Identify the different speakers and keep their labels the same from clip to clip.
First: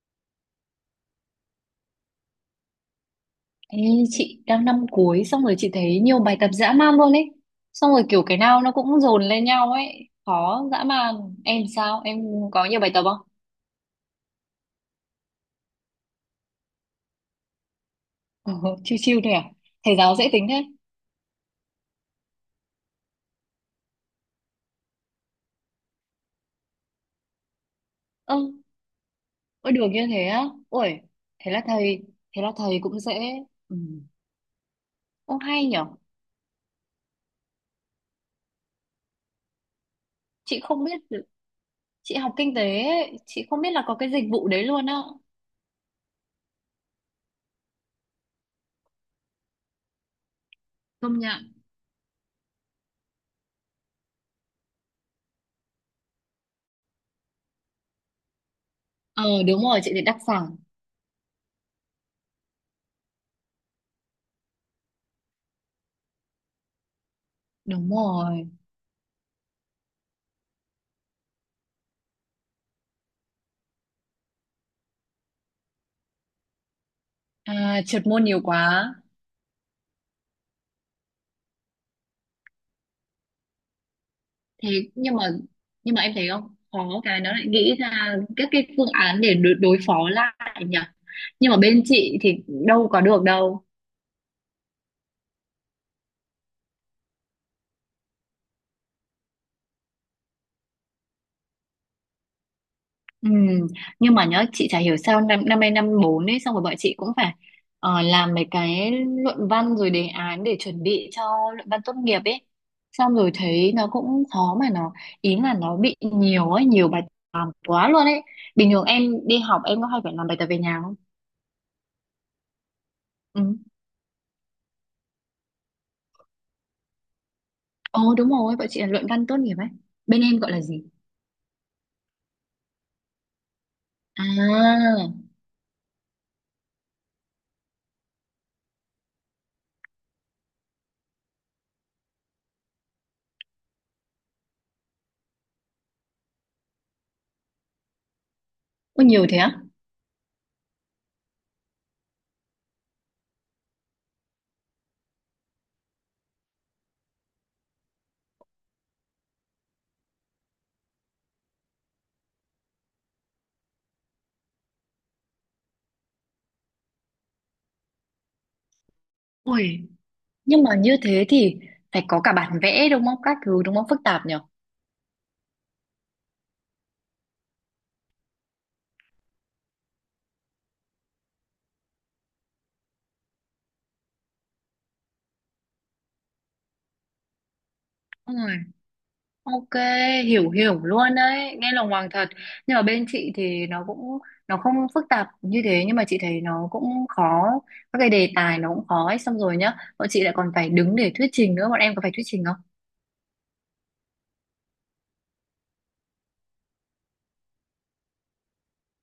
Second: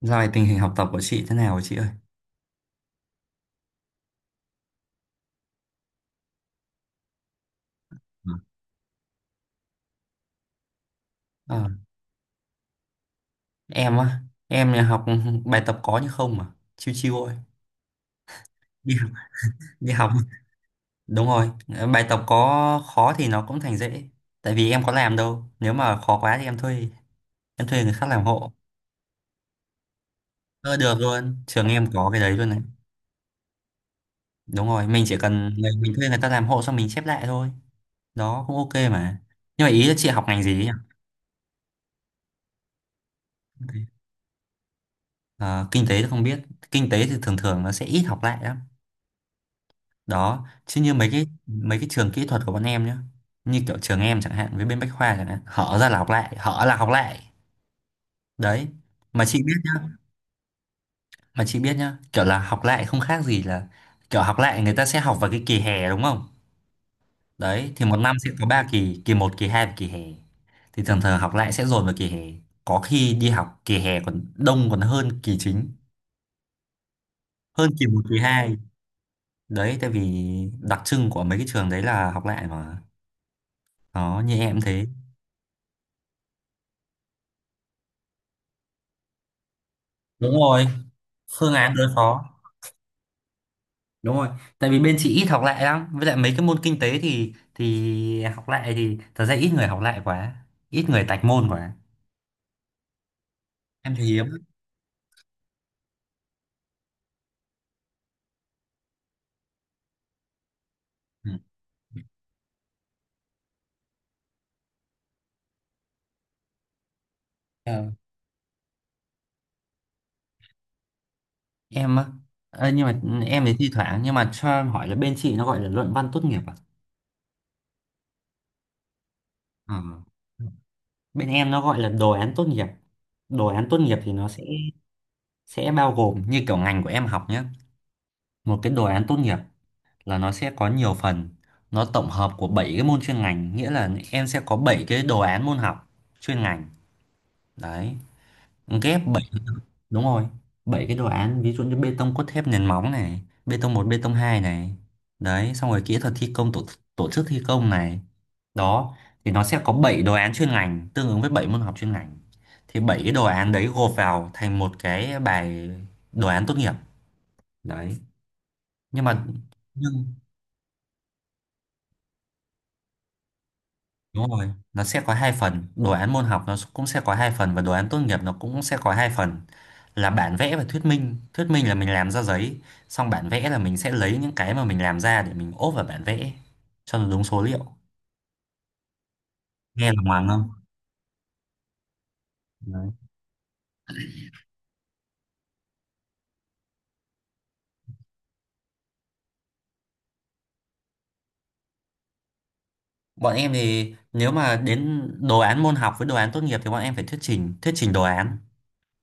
Speaker 1: Dạo này tình hình học tập của chị thế nào hả chị ơi?
Speaker 2: Ê, chị đang năm cuối, xong rồi chị thấy nhiều bài tập dã man luôn ấy. Xong rồi kiểu
Speaker 1: Ừ.
Speaker 2: cái nào nó cũng dồn lên nhau ấy, khó dã man. Em
Speaker 1: Ờ,
Speaker 2: sao, em có nhiều bài tập không?
Speaker 1: em á, em nhà học bài tập có nhưng không mà, chiêu chiêu thôi.
Speaker 2: Ừ,
Speaker 1: Đi
Speaker 2: chiêu
Speaker 1: học,
Speaker 2: chiêu thôi à?
Speaker 1: đi
Speaker 2: Thầy
Speaker 1: học.
Speaker 2: giáo dễ tính thế?
Speaker 1: Đúng rồi, bài tập có khó thì nó cũng thành dễ. Tại vì em có làm đâu, nếu mà khó quá thì em thuê người khác làm
Speaker 2: Ơ,
Speaker 1: hộ.
Speaker 2: ôi được như thế á?
Speaker 1: Ờ, được
Speaker 2: Ôi.
Speaker 1: luôn,
Speaker 2: thế là
Speaker 1: trường em
Speaker 2: thầy
Speaker 1: có cái đấy
Speaker 2: thế
Speaker 1: luôn
Speaker 2: là
Speaker 1: đấy.
Speaker 2: thầy cũng dễ. Ừ.
Speaker 1: Đúng rồi, mình chỉ
Speaker 2: Ô
Speaker 1: cần
Speaker 2: hay nhở.
Speaker 1: mình thuê người ta làm hộ xong mình chép lại thôi. Đó cũng ok mà. Nhưng mà ý là chị học ngành gì
Speaker 2: Chị
Speaker 1: ấy nhỉ?
Speaker 2: không biết được- Chị học kinh tế ấy, chị không biết là có cái dịch vụ đấy luôn á.
Speaker 1: Ờ, kinh tế thì không biết. Kinh tế thì thường thường nó sẽ ít học lại lắm. Đó chứ như
Speaker 2: Công nhận.
Speaker 1: mấy cái trường kỹ thuật của bọn em nhá, như kiểu trường em chẳng hạn với bên Bách Khoa chẳng hạn, hở ra là học lại, hở là học lại đấy. mà chị
Speaker 2: Ờ
Speaker 1: biết
Speaker 2: Đúng rồi, chị
Speaker 1: nhá
Speaker 2: thì đặc sản.
Speaker 1: mà chị biết nhá, kiểu là học lại không khác gì là kiểu học lại, người ta sẽ học vào cái kỳ hè đúng không? Đấy, thì
Speaker 2: Đúng
Speaker 1: một năm sẽ có
Speaker 2: rồi.
Speaker 1: 3 kỳ, kỳ một, kỳ 2 và kỳ hè, thì thường thường học lại sẽ dồn vào kỳ hè. Có khi đi học kỳ hè còn đông còn hơn kỳ chính,
Speaker 2: À,
Speaker 1: hơn kỳ một
Speaker 2: trượt
Speaker 1: kỳ
Speaker 2: môn nhiều
Speaker 1: 2
Speaker 2: quá.
Speaker 1: đấy. Tại vì đặc trưng của mấy cái trường đấy là học lại mà. Đó như em
Speaker 2: Thế
Speaker 1: thế.
Speaker 2: nhưng mà nhưng mà em thấy không khó cái nó lại nghĩ ra các cái phương án để đối phó
Speaker 1: Đúng
Speaker 2: lại
Speaker 1: rồi,
Speaker 2: nhỉ. Nhưng
Speaker 1: phương
Speaker 2: mà
Speaker 1: án
Speaker 2: bên
Speaker 1: đối
Speaker 2: chị
Speaker 1: phó.
Speaker 2: thì đâu có được đâu.
Speaker 1: Đúng rồi, tại vì bên chị ít học lại lắm, với lại mấy cái môn kinh tế thì học lại thì thật ra ít người học lại quá, ít người tạch môn quá.
Speaker 2: Ừ,
Speaker 1: Em thì
Speaker 2: nhưng mà
Speaker 1: hiếm.
Speaker 2: nhớ, chị chả hiểu sao năm năm nay năm bốn ấy, xong rồi bọn chị cũng phải làm mấy cái luận văn rồi đề án để chuẩn bị cho
Speaker 1: Ừ.
Speaker 2: luận văn tốt nghiệp ấy. Xong rồi thấy nó cũng khó mà nó, ý là nó bị nhiều ấy, nhiều bài tập
Speaker 1: Ờ,
Speaker 2: quá luôn ấy. Bình thường em đi học em có hay phải làm bài tập về nhà không?
Speaker 1: em á. Ờ, nhưng mà
Speaker 2: Ừ.
Speaker 1: em thì thi thoảng, nhưng mà cho em hỏi là bên chị nó gọi là luận văn tốt nghiệp à?
Speaker 2: Ồ đúng rồi, bọn chị là luận văn tốt nghiệp ấy.
Speaker 1: Ờ.
Speaker 2: Bên em gọi là gì?
Speaker 1: Bên em nó gọi là đồ án tốt nghiệp. Đồ án tốt nghiệp thì nó sẽ
Speaker 2: À,
Speaker 1: bao gồm như kiểu ngành của em học nhé, một cái đồ án tốt nghiệp là nó sẽ có nhiều phần, nó tổng hợp của 7 cái môn chuyên ngành, nghĩa là em sẽ có 7 cái đồ án môn học chuyên ngành đấy,
Speaker 2: có
Speaker 1: ghép bảy.
Speaker 2: nhiều thế á?
Speaker 1: Đúng rồi, 7 cái đồ án, ví dụ như bê tông cốt thép, nền móng này, bê tông một, bê tông 2 này, đấy, xong rồi kỹ thuật thi công, tổ chức thi công này. Đó thì nó sẽ có 7 đồ án chuyên ngành tương ứng với 7 môn học chuyên ngành, thì 7 cái đồ án đấy gộp vào thành một cái bài đồ án tốt nghiệp đấy. Nhưng mà
Speaker 2: Ui,
Speaker 1: nhưng
Speaker 2: nhưng mà như thế thì phải có cả bản vẽ đúng không? Các thứ đúng không? Phức tạp
Speaker 1: đúng
Speaker 2: nhở?
Speaker 1: rồi, nó sẽ có hai phần, đồ án môn học nó cũng sẽ có hai phần và đồ án tốt nghiệp nó cũng sẽ có hai phần là bản vẽ và thuyết minh. Thuyết minh là mình làm ra giấy, xong bản vẽ là mình sẽ lấy những cái mà mình làm ra để mình ốp vào bản vẽ cho nó đúng số liệu.
Speaker 2: Ui, ok,
Speaker 1: Nghe là ngoằng không?
Speaker 2: hiểu hiểu luôn đấy. Nghe lòng hoàng thật. Nhưng mà
Speaker 1: Đấy.
Speaker 2: bên chị thì nó không phức tạp như thế nhưng mà chị thấy nó cũng khó. Các cái đề tài nó cũng khó ấy. Xong rồi nhá, bọn chị lại còn phải đứng để thuyết trình nữa. Bọn em có phải thuyết trình không?
Speaker 1: Bọn em thì nếu mà đến đồ án môn học với đồ án tốt nghiệp thì bọn em phải thuyết trình đồ án.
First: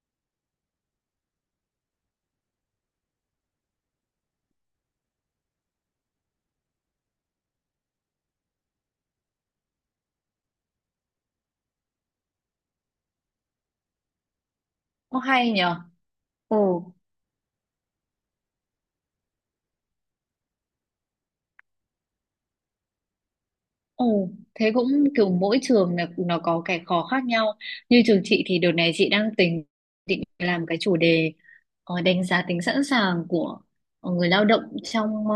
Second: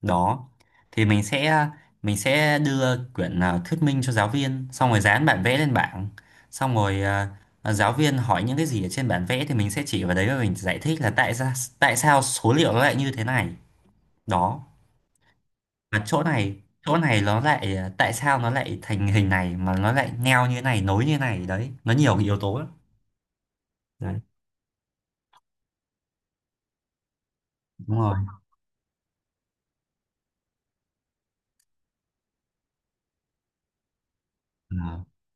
Speaker 1: Đó thì mình sẽ mình sẽ đưa quyển thuyết minh cho giáo viên, xong rồi dán bản vẽ lên bảng, xong rồi giáo viên hỏi những cái gì ở trên bản vẽ thì mình sẽ chỉ vào đấy và mình giải thích là tại sao, số liệu nó lại như thế này. Đó,
Speaker 2: Ô hay nhở?
Speaker 1: và
Speaker 2: Ồ.
Speaker 1: chỗ này nó lại tại sao nó lại thành hình này mà nó lại neo như này, nối như này đấy, nó nhiều cái yếu tố lắm. Đấy.
Speaker 2: Ồ, thế cũng kiểu mỗi trường là nó có cái khó khác nhau.
Speaker 1: Đúng
Speaker 2: Như
Speaker 1: rồi.
Speaker 2: trường chị thì đợt này chị đang tính định làm cái chủ đề đánh giá tính sẵn sàng của người lao động
Speaker 1: Ờ,
Speaker 2: trong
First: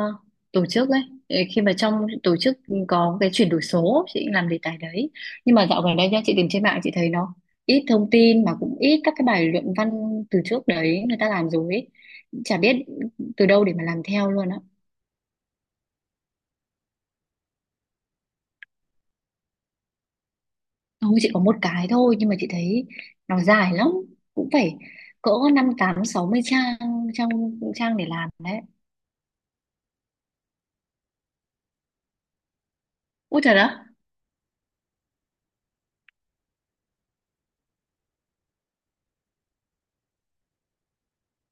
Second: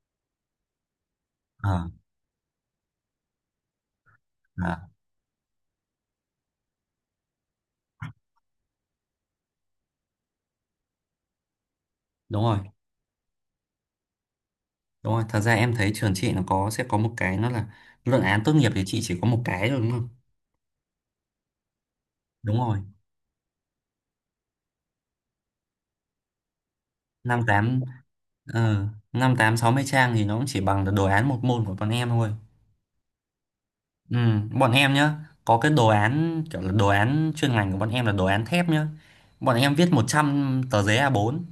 Speaker 2: tổ chức ấy. Ờ, khi mà
Speaker 1: ờ,
Speaker 2: trong tổ chức có cái chuyển đổi số, chị làm đề
Speaker 1: ờ,
Speaker 2: tài đấy. Nhưng mà dạo gần đây nha, chị tìm trên mạng chị thấy nó ít thông tin mà cũng ít các cái bài luận văn từ trước đấy người ta làm rồi ấy.
Speaker 1: đúng
Speaker 2: Chả
Speaker 1: rồi.
Speaker 2: biết từ đâu để mà làm theo luôn á.
Speaker 1: Đúng rồi, thật ra em thấy trường chị nó sẽ có một cái, nó là luận án tốt nghiệp thì chị chỉ có một cái thôi đúng không?
Speaker 2: Thôi chị có một cái thôi nhưng mà chị
Speaker 1: Đúng rồi.
Speaker 2: thấy nó dài lắm, cũng phải cỡ năm tám sáu mươi trang trang
Speaker 1: năm tám
Speaker 2: trang để làm đấy.
Speaker 1: năm tám 60 trang thì nó cũng chỉ bằng được đồ án một môn của bọn em thôi.
Speaker 2: Ui trời đó,
Speaker 1: Ừ, bọn em nhá, có cái đồ án kiểu là đồ án chuyên ngành của bọn em là đồ án thép nhá, bọn em viết 100 tờ giấy A4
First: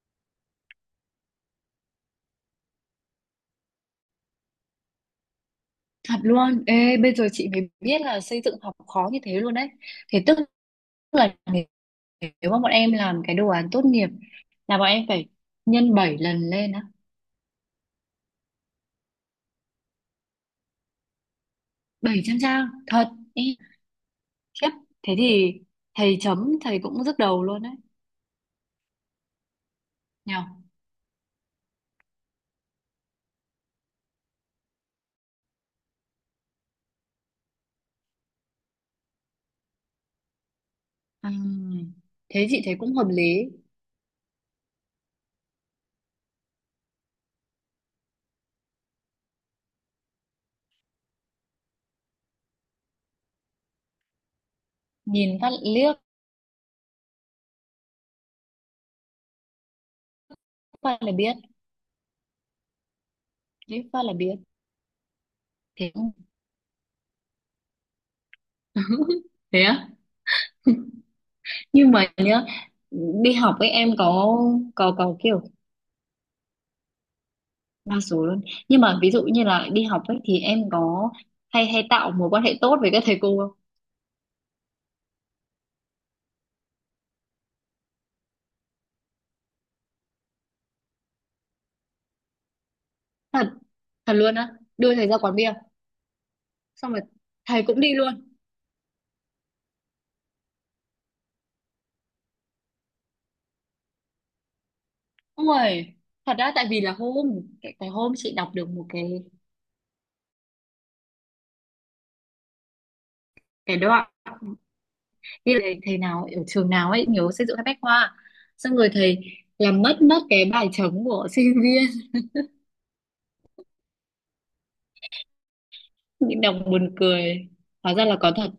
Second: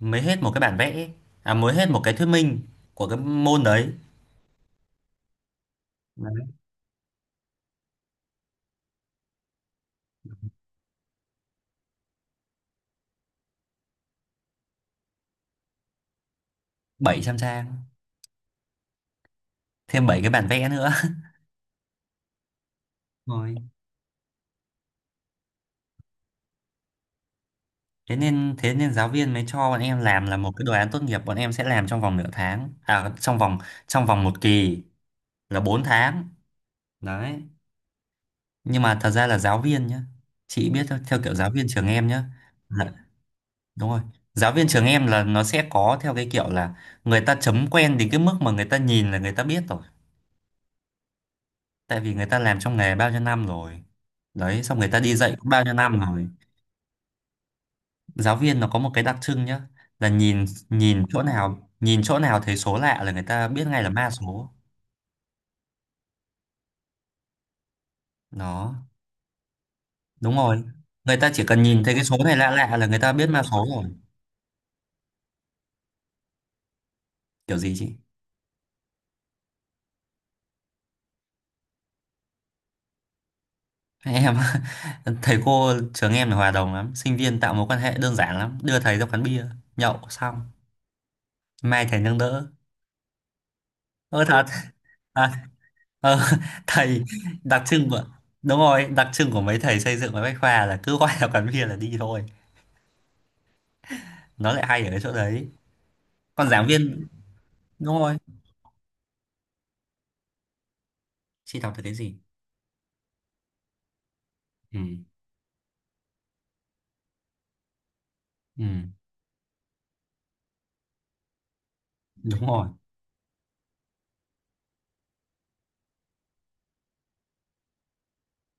Speaker 1: mới hết một cái bản vẽ, à mới hết một cái thuyết minh của cái môn đấy.
Speaker 2: thật
Speaker 1: Đấy.
Speaker 2: luôn. Ê, bây giờ chị mới biết là xây dựng học khó như thế luôn đấy. Thế tức là nếu nếu mà bọn em làm cái đồ án tốt nghiệp là bọn em phải nhân 7 lần lên á?
Speaker 1: 700 trang, thêm 7 cái bản vẽ nữa
Speaker 2: 700 trang thật? Ê,
Speaker 1: rồi.
Speaker 2: khiếp. Thế thì thầy chấm thầy cũng nhức đầu luôn đấy.
Speaker 1: Thế nên, thế nên giáo viên mới cho bọn em làm là
Speaker 2: Nhở.
Speaker 1: một cái đồ án tốt nghiệp bọn em sẽ làm trong vòng nửa tháng, à trong vòng, trong vòng một kỳ là 4 tháng đấy. Nhưng mà thật ra là giáo viên nhá, chị biết thôi, theo kiểu giáo viên trường
Speaker 2: Ừm,
Speaker 1: em nhá
Speaker 2: Thế chị thấy
Speaker 1: là,
Speaker 2: cũng hợp lý.
Speaker 1: đúng rồi, giáo viên trường em là nó sẽ có theo cái kiểu là người ta chấm quen đến cái mức mà người ta nhìn là người ta biết rồi, tại vì người ta làm trong nghề bao nhiêu năm rồi đấy, xong người ta đi dạy
Speaker 2: Nhìn
Speaker 1: cũng
Speaker 2: phát
Speaker 1: bao nhiêu
Speaker 2: liếc
Speaker 1: năm rồi. Giáo viên nó có một cái đặc trưng nhá, là nhìn, nhìn
Speaker 2: phát là
Speaker 1: chỗ
Speaker 2: biết,
Speaker 1: nào, nhìn chỗ nào thấy số lạ là người ta biết ngay
Speaker 2: liếc
Speaker 1: là
Speaker 2: phát
Speaker 1: ma
Speaker 2: là biết
Speaker 1: số.
Speaker 2: thế không?
Speaker 1: Đó.
Speaker 2: Thế á?
Speaker 1: Đúng rồi, người ta chỉ cần nhìn
Speaker 2: Nhưng
Speaker 1: thấy cái
Speaker 2: mà
Speaker 1: số này
Speaker 2: nhớ,
Speaker 1: lạ lạ là người ta biết
Speaker 2: đi
Speaker 1: ma
Speaker 2: học
Speaker 1: số
Speaker 2: với
Speaker 1: rồi.
Speaker 2: em có kiểu
Speaker 1: Kiểu gì chị?
Speaker 2: đa số luôn. Nhưng mà ví dụ như là đi học ấy thì em có hay hay tạo mối quan hệ tốt với các thầy cô không?
Speaker 1: Em thầy cô trường em là hòa đồng lắm, sinh viên tạo mối quan hệ đơn giản lắm, đưa thầy ra quán bia nhậu xong mai thầy nâng đỡ.
Speaker 2: Thật, thật
Speaker 1: Ơ
Speaker 2: luôn
Speaker 1: thật.
Speaker 2: á? Đưa thầy ra
Speaker 1: à,
Speaker 2: quán bia
Speaker 1: ờ,
Speaker 2: xong rồi
Speaker 1: thầy đặc
Speaker 2: thầy cũng
Speaker 1: trưng
Speaker 2: đi
Speaker 1: của,
Speaker 2: luôn?
Speaker 1: đúng rồi, đặc trưng của mấy thầy xây dựng và bách khoa là cứ gọi là quán bia là đi thôi. Nó lại hay ở cái chỗ đấy.
Speaker 2: Ôi, thật
Speaker 1: Còn
Speaker 2: ra
Speaker 1: giảng
Speaker 2: tại vì là
Speaker 1: viên
Speaker 2: hôm cái
Speaker 1: đúng
Speaker 2: hôm
Speaker 1: rồi,
Speaker 2: chị đọc được một cái
Speaker 1: chị đọc được cái gì?
Speaker 2: cái đoạn
Speaker 1: Ừ.
Speaker 2: như là thầy nào ở trường nào ấy nhớ xây dựng các bách khoa,
Speaker 1: Ừ,
Speaker 2: xong rồi thầy làm mất mất cái bài chấm của sinh viên,
Speaker 1: đúng rồi,
Speaker 2: những đồng buồn cười, hóa ra là có thật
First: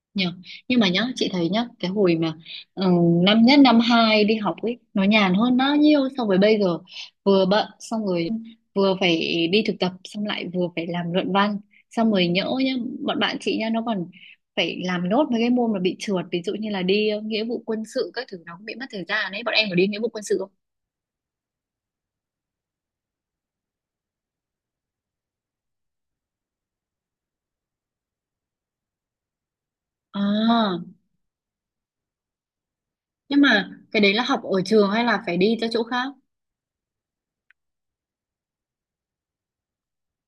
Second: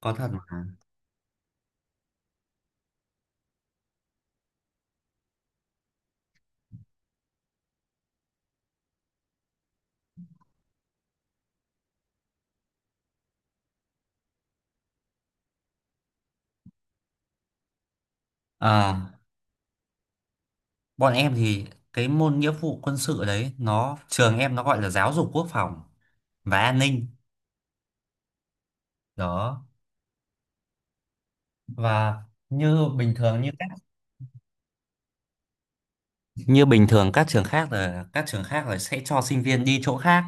Speaker 1: có
Speaker 2: nhỉ.
Speaker 1: thật mà.
Speaker 2: Nhưng mà nhá, chị thấy nhá, cái hồi mà ừ, năm nhất năm hai đi học ấy nó nhàn hơn bao nhiêu so với bây giờ. Vừa bận xong rồi, vừa phải đi thực tập, xong lại vừa phải làm luận văn. Xong rồi nhỡ nhá, bọn bạn chị nhá nó còn phải làm nốt mấy cái môn mà bị trượt, ví dụ như là đi nghĩa vụ quân sự, các thứ nó cũng bị mất
Speaker 1: Ờ,
Speaker 2: thời gian ấy. Bọn em có đi nghĩa vụ quân sự không?
Speaker 1: bọn em thì cái môn nghĩa vụ quân sự đấy nó, trường em nó gọi là giáo dục quốc phòng và an ninh. Đó.
Speaker 2: À,
Speaker 1: Và như bình
Speaker 2: nhưng
Speaker 1: thường,
Speaker 2: mà cái đấy là học ở trường hay là phải đi ra chỗ khác?
Speaker 1: như bình thường các trường khác là sẽ cho sinh viên đi chỗ khác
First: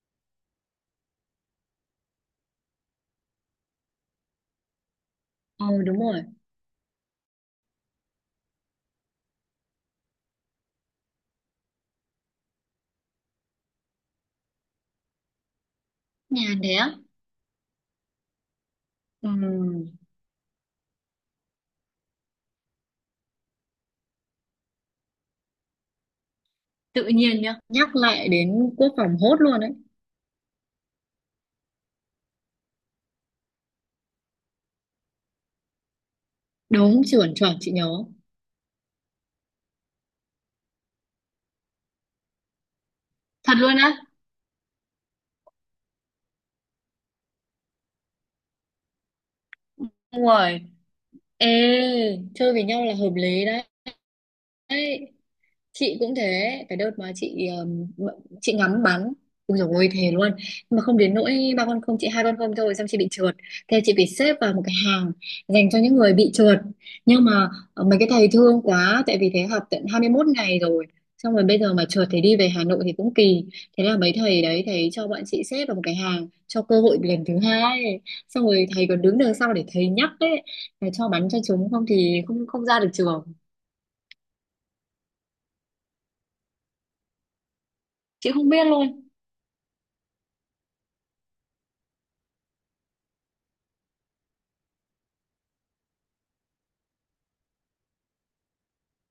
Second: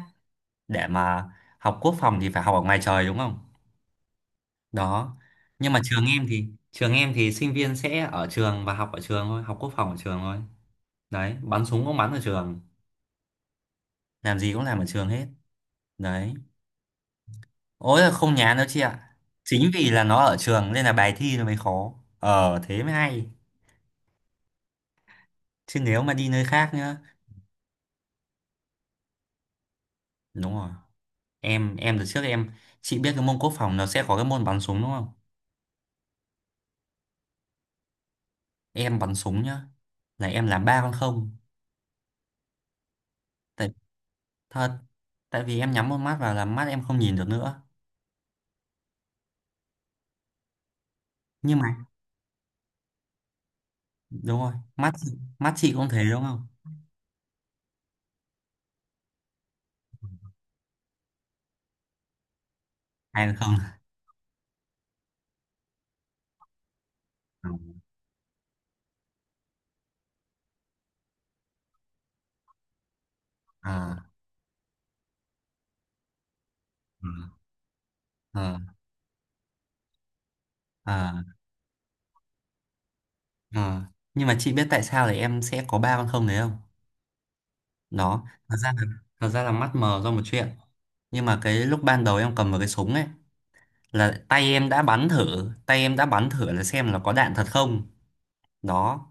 Speaker 1: để mà học quốc phòng thì phải học ở ngoài trời đúng không? Đó. Nhưng mà
Speaker 2: Ừ, đúng
Speaker 1: trường
Speaker 2: rồi.
Speaker 1: em thì sinh viên sẽ ở trường và học ở trường thôi, học quốc phòng ở trường thôi. Đấy, bắn súng cũng bắn ở trường, làm gì cũng làm ở trường hết. Đấy.
Speaker 2: Nhàn thế á?
Speaker 1: Ôi là không nhán đâu chị ạ.
Speaker 2: Ừ,
Speaker 1: Chính vì là nó ở trường nên là bài thi nó mới khó. Ờ thế mới hay. Chứ nếu mà đi nơi khác nhá.
Speaker 2: tự nhiên nhá, nhắc lại đến quốc phòng hốt luôn đấy.
Speaker 1: Đúng rồi. Em từ trước em chị biết cái môn quốc phòng nó sẽ có cái môn bắn súng đúng không?
Speaker 2: Đúng chuẩn chuẩn, chị nhớ.
Speaker 1: Em bắn súng nhá là em làm ba con không.
Speaker 2: Thật
Speaker 1: tại
Speaker 2: luôn á?
Speaker 1: thật tại vì em nhắm một mắt vào là mắt em không nhìn được nữa.
Speaker 2: Đúng rồi. Ê,
Speaker 1: Nhưng mà
Speaker 2: chơi với nhau là hợp lý đấy.
Speaker 1: đúng rồi,
Speaker 2: Đấy.
Speaker 1: mắt chị cũng
Speaker 2: Chị
Speaker 1: thế
Speaker 2: cũng
Speaker 1: đúng không?
Speaker 2: thế, cái đợt mà chị chị ngắm bắn, ui dồi ôi thề luôn, nhưng mà không đến nỗi ba con không, chị hai con không thôi, xong chị bị
Speaker 1: Ai mà
Speaker 2: trượt.
Speaker 1: không
Speaker 2: Thế chị phải xếp vào một cái hàng dành cho những người bị trượt. Nhưng mà mấy cái thầy thương quá, tại vì thế học tận 21 ngày rồi, xong rồi bây giờ mà trượt thì đi về Hà Nội thì cũng kỳ. Thế là
Speaker 1: à,
Speaker 2: mấy thầy đấy thầy cho bọn chị xếp vào một cái hàng, cho cơ hội lần thứ hai. Xong
Speaker 1: à,
Speaker 2: rồi thầy còn đứng đằng sau để thầy nhắc đấy, là cho
Speaker 1: à,
Speaker 2: bắn cho chúng không thì không không ra được trường.
Speaker 1: à. Nhưng mà chị biết tại sao là em sẽ có ba con không đấy không? Đó
Speaker 2: Chị không
Speaker 1: thật
Speaker 2: biết
Speaker 1: ra là,
Speaker 2: luôn.
Speaker 1: mắt mờ do một chuyện. Nhưng mà cái lúc ban đầu em cầm vào cái súng ấy là tay em đã bắn thử là xem là có đạn thật không. Đó,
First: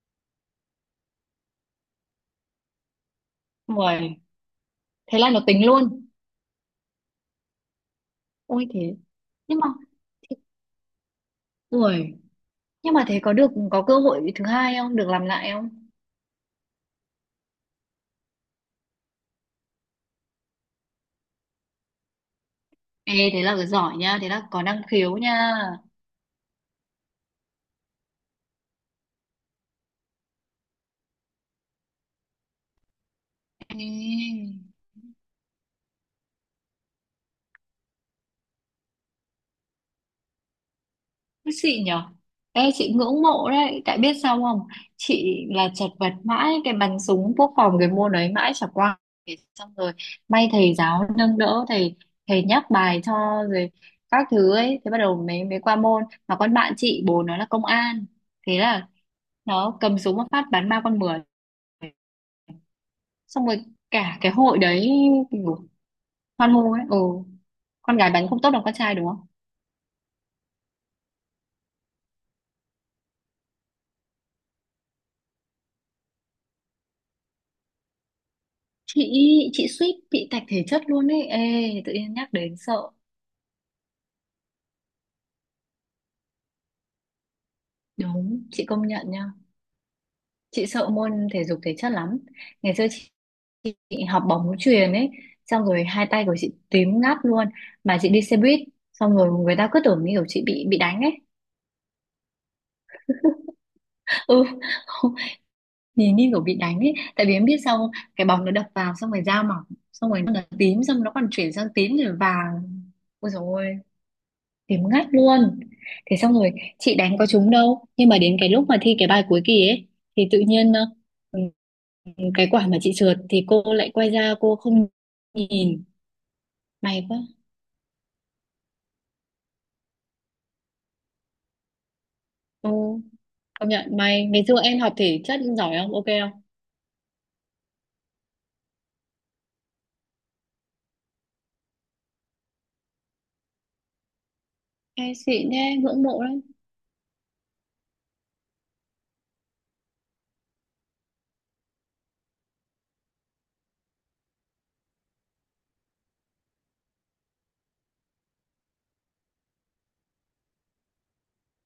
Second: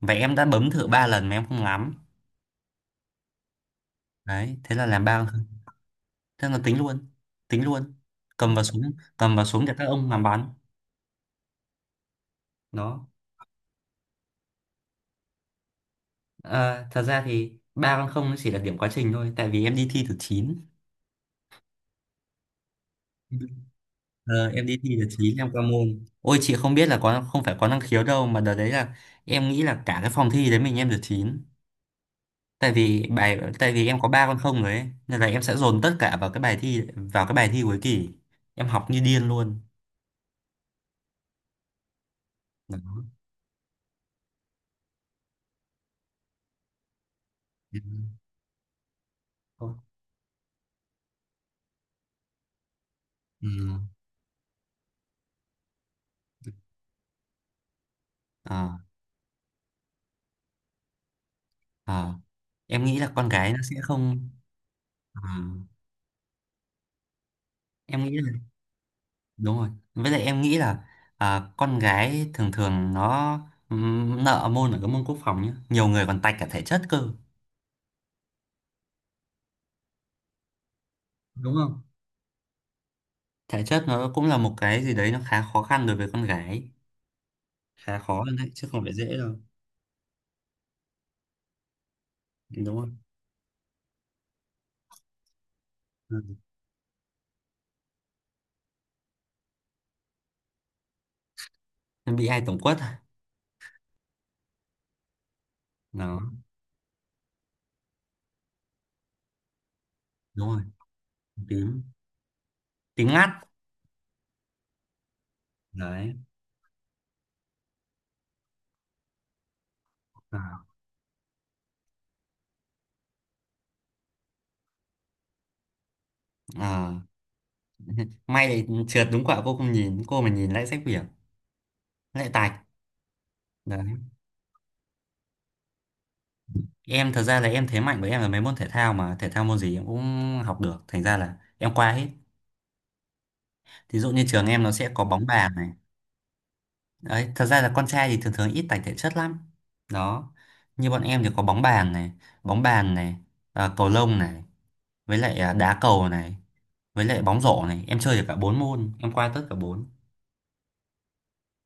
Speaker 1: vậy em đã bấm thử ba lần mà em không ngắm.
Speaker 2: Uầy.
Speaker 1: Đấy
Speaker 2: Thế là nó tính luôn?
Speaker 1: thế là tính luôn, tính luôn, cầm vào
Speaker 2: Ôi
Speaker 1: súng
Speaker 2: thế.
Speaker 1: cầm vào
Speaker 2: Nhưng
Speaker 1: súng
Speaker 2: mà
Speaker 1: để các ông làm
Speaker 2: thế,
Speaker 1: bắn.
Speaker 2: ui, nhưng mà
Speaker 1: Đó
Speaker 2: thế có được, có cơ hội thứ hai không, được làm lại không?
Speaker 1: thật ra thì ba con không nó chỉ là điểm quá trình thôi, tại vì em đi thi được chín
Speaker 2: Ê, thế là giỏi nha, thế là
Speaker 1: ờ,
Speaker 2: có
Speaker 1: em đi
Speaker 2: năng
Speaker 1: thi được
Speaker 2: khiếu nha.
Speaker 1: chín em qua môn. Ôi chị không biết là có, không phải có năng khiếu đâu, mà đợt đấy là em nghĩ là cả cái phòng thi đấy mình em được chín. Tại
Speaker 2: Ê
Speaker 1: vì em có ba con không đấy nên là em sẽ dồn tất cả vào cái bài thi cuối kỳ. Em học như điên luôn.
Speaker 2: xịn nhở. Ê,
Speaker 1: Đó.
Speaker 2: chị ngưỡng mộ đấy. Tại biết sao không? Chị là chật vật mãi. Cái bắn súng quốc phòng cái môn ấy mãi chả qua. Thế. Xong
Speaker 1: Không.
Speaker 2: rồi may thầy giáo nâng đỡ. Thầy thầy nhắc bài cho
Speaker 1: Ừ.
Speaker 2: rồi, các thứ ấy. Thế bắt đầu mới mới qua môn. Mà con bạn chị bố nó là công an. Thế
Speaker 1: À,
Speaker 2: là nó cầm súng một phát bắn ba con mười.
Speaker 1: à. Em nghĩ là con
Speaker 2: Xong
Speaker 1: gái nó
Speaker 2: rồi
Speaker 1: sẽ
Speaker 2: cả
Speaker 1: không,
Speaker 2: cái hội đấy
Speaker 1: à,
Speaker 2: kiểu, hoan hô ấy. Ừ. Con
Speaker 1: em
Speaker 2: gái
Speaker 1: nghĩ
Speaker 2: bắn
Speaker 1: là
Speaker 2: không tốt bằng con trai đúng không?
Speaker 1: đúng rồi, với lại em nghĩ là con gái thường thường nó nợ môn ở cái môn quốc phòng nhá, nhiều người còn tạch cả thể chất cơ
Speaker 2: Chị chị suýt bị tạch thể chất luôn ấy. Ê,
Speaker 1: đúng không?
Speaker 2: tự nhiên nhắc đến sợ.
Speaker 1: Thể chất nó cũng là một cái gì đấy nó khá khó khăn đối với con gái, khá khó hơn
Speaker 2: Đúng,
Speaker 1: đấy
Speaker 2: chị
Speaker 1: chứ không
Speaker 2: công
Speaker 1: phải
Speaker 2: nhận
Speaker 1: dễ
Speaker 2: nha.
Speaker 1: đâu
Speaker 2: Chị sợ môn thể dục thể chất lắm. ngày
Speaker 1: đúng
Speaker 2: xưa
Speaker 1: không?
Speaker 2: chị, chị học bóng chuyền ấy, xong rồi hai tay của
Speaker 1: Ừ.
Speaker 2: chị tím ngắt luôn. Mà chị đi xe buýt xong rồi người ta cứ tưởng như kiểu chị bị đánh ấy.
Speaker 1: Em bị ai tổng quất à?
Speaker 2: Ừ. Nhìn
Speaker 1: Đó
Speaker 2: như kiểu bị đánh ấy, tại vì em biết sao không? Cái bóng nó đập vào xong rồi da mỏng, xong rồi nó
Speaker 1: đúng rồi,
Speaker 2: tím, xong nó còn chuyển sang
Speaker 1: tím
Speaker 2: tím rồi vàng.
Speaker 1: tím ngắt
Speaker 2: Ôi dồi ôi. Điểm ngắt luôn.
Speaker 1: đấy.
Speaker 2: Thế xong rồi chị đánh có trúng đâu. Nhưng mà đến cái lúc mà thi cái bài cuối kỳ ấy thì tự
Speaker 1: À.
Speaker 2: nhiên ừ, cái quả mà chị trượt thì cô lại quay ra cô không nhìn.
Speaker 1: À,
Speaker 2: May quá.
Speaker 1: may lại trượt đúng quả cô không nhìn, cô mà nhìn lại sách vở lại tạch.
Speaker 2: Ô, công
Speaker 1: Đấy.
Speaker 2: nhận may. Ngày xưa em học thể chất giỏi không? Ok không?
Speaker 1: Em thật ra là em, thế mạnh của em là mấy môn thể thao, mà thể thao môn gì em cũng học được, thành ra là em qua hết. Thí dụ như trường em nó sẽ có
Speaker 2: Em
Speaker 1: bóng
Speaker 2: xịn
Speaker 1: bàn này
Speaker 2: thế, ngưỡng mộ lắm.
Speaker 1: đấy, thật ra là con trai thì thường thường ít tài thể chất lắm. Đó, như bọn em thì có bóng bàn này, cầu lông này, với lại đá cầu này, với lại bóng rổ này, em chơi được cả bốn môn, em qua tất cả bốn.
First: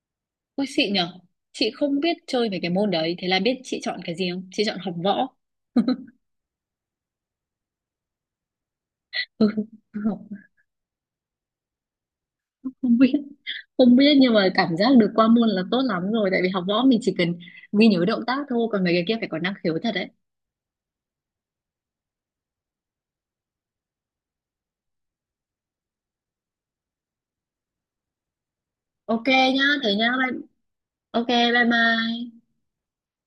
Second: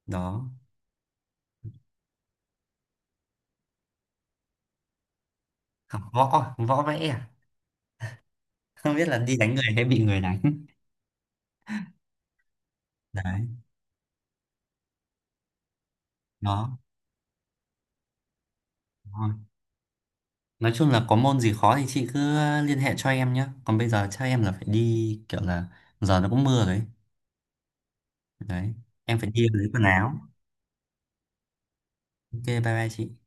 Speaker 1: Đó.
Speaker 2: Ôi xịn nhở. Chị không biết chơi về cái môn đấy. Thế là biết chị chọn cái gì không? Chị chọn học võ.
Speaker 1: Học võ, võ vẽ à? Không biết là đi đánh người hay bị
Speaker 2: Ừ,
Speaker 1: người đánh.
Speaker 2: không biết,
Speaker 1: Đấy.
Speaker 2: không biết. Nhưng mà cảm giác được qua môn là tốt lắm rồi, tại vì học
Speaker 1: Đó.
Speaker 2: võ mình chỉ cần ghi nhớ động tác thôi, còn mấy cái kia phải có năng khiếu thật đấy.
Speaker 1: Nói chung là có môn gì khó thì chị cứ liên hệ cho em nhé. Còn bây giờ chắc em là phải đi, kiểu là giờ nó cũng mưa rồi ấy. Đấy, em
Speaker 2: Ok
Speaker 1: phải đi
Speaker 2: nhá,
Speaker 1: lấy quần
Speaker 2: thế nhá,
Speaker 1: áo.
Speaker 2: ok, bye bye.
Speaker 1: Ok, bye bye chị.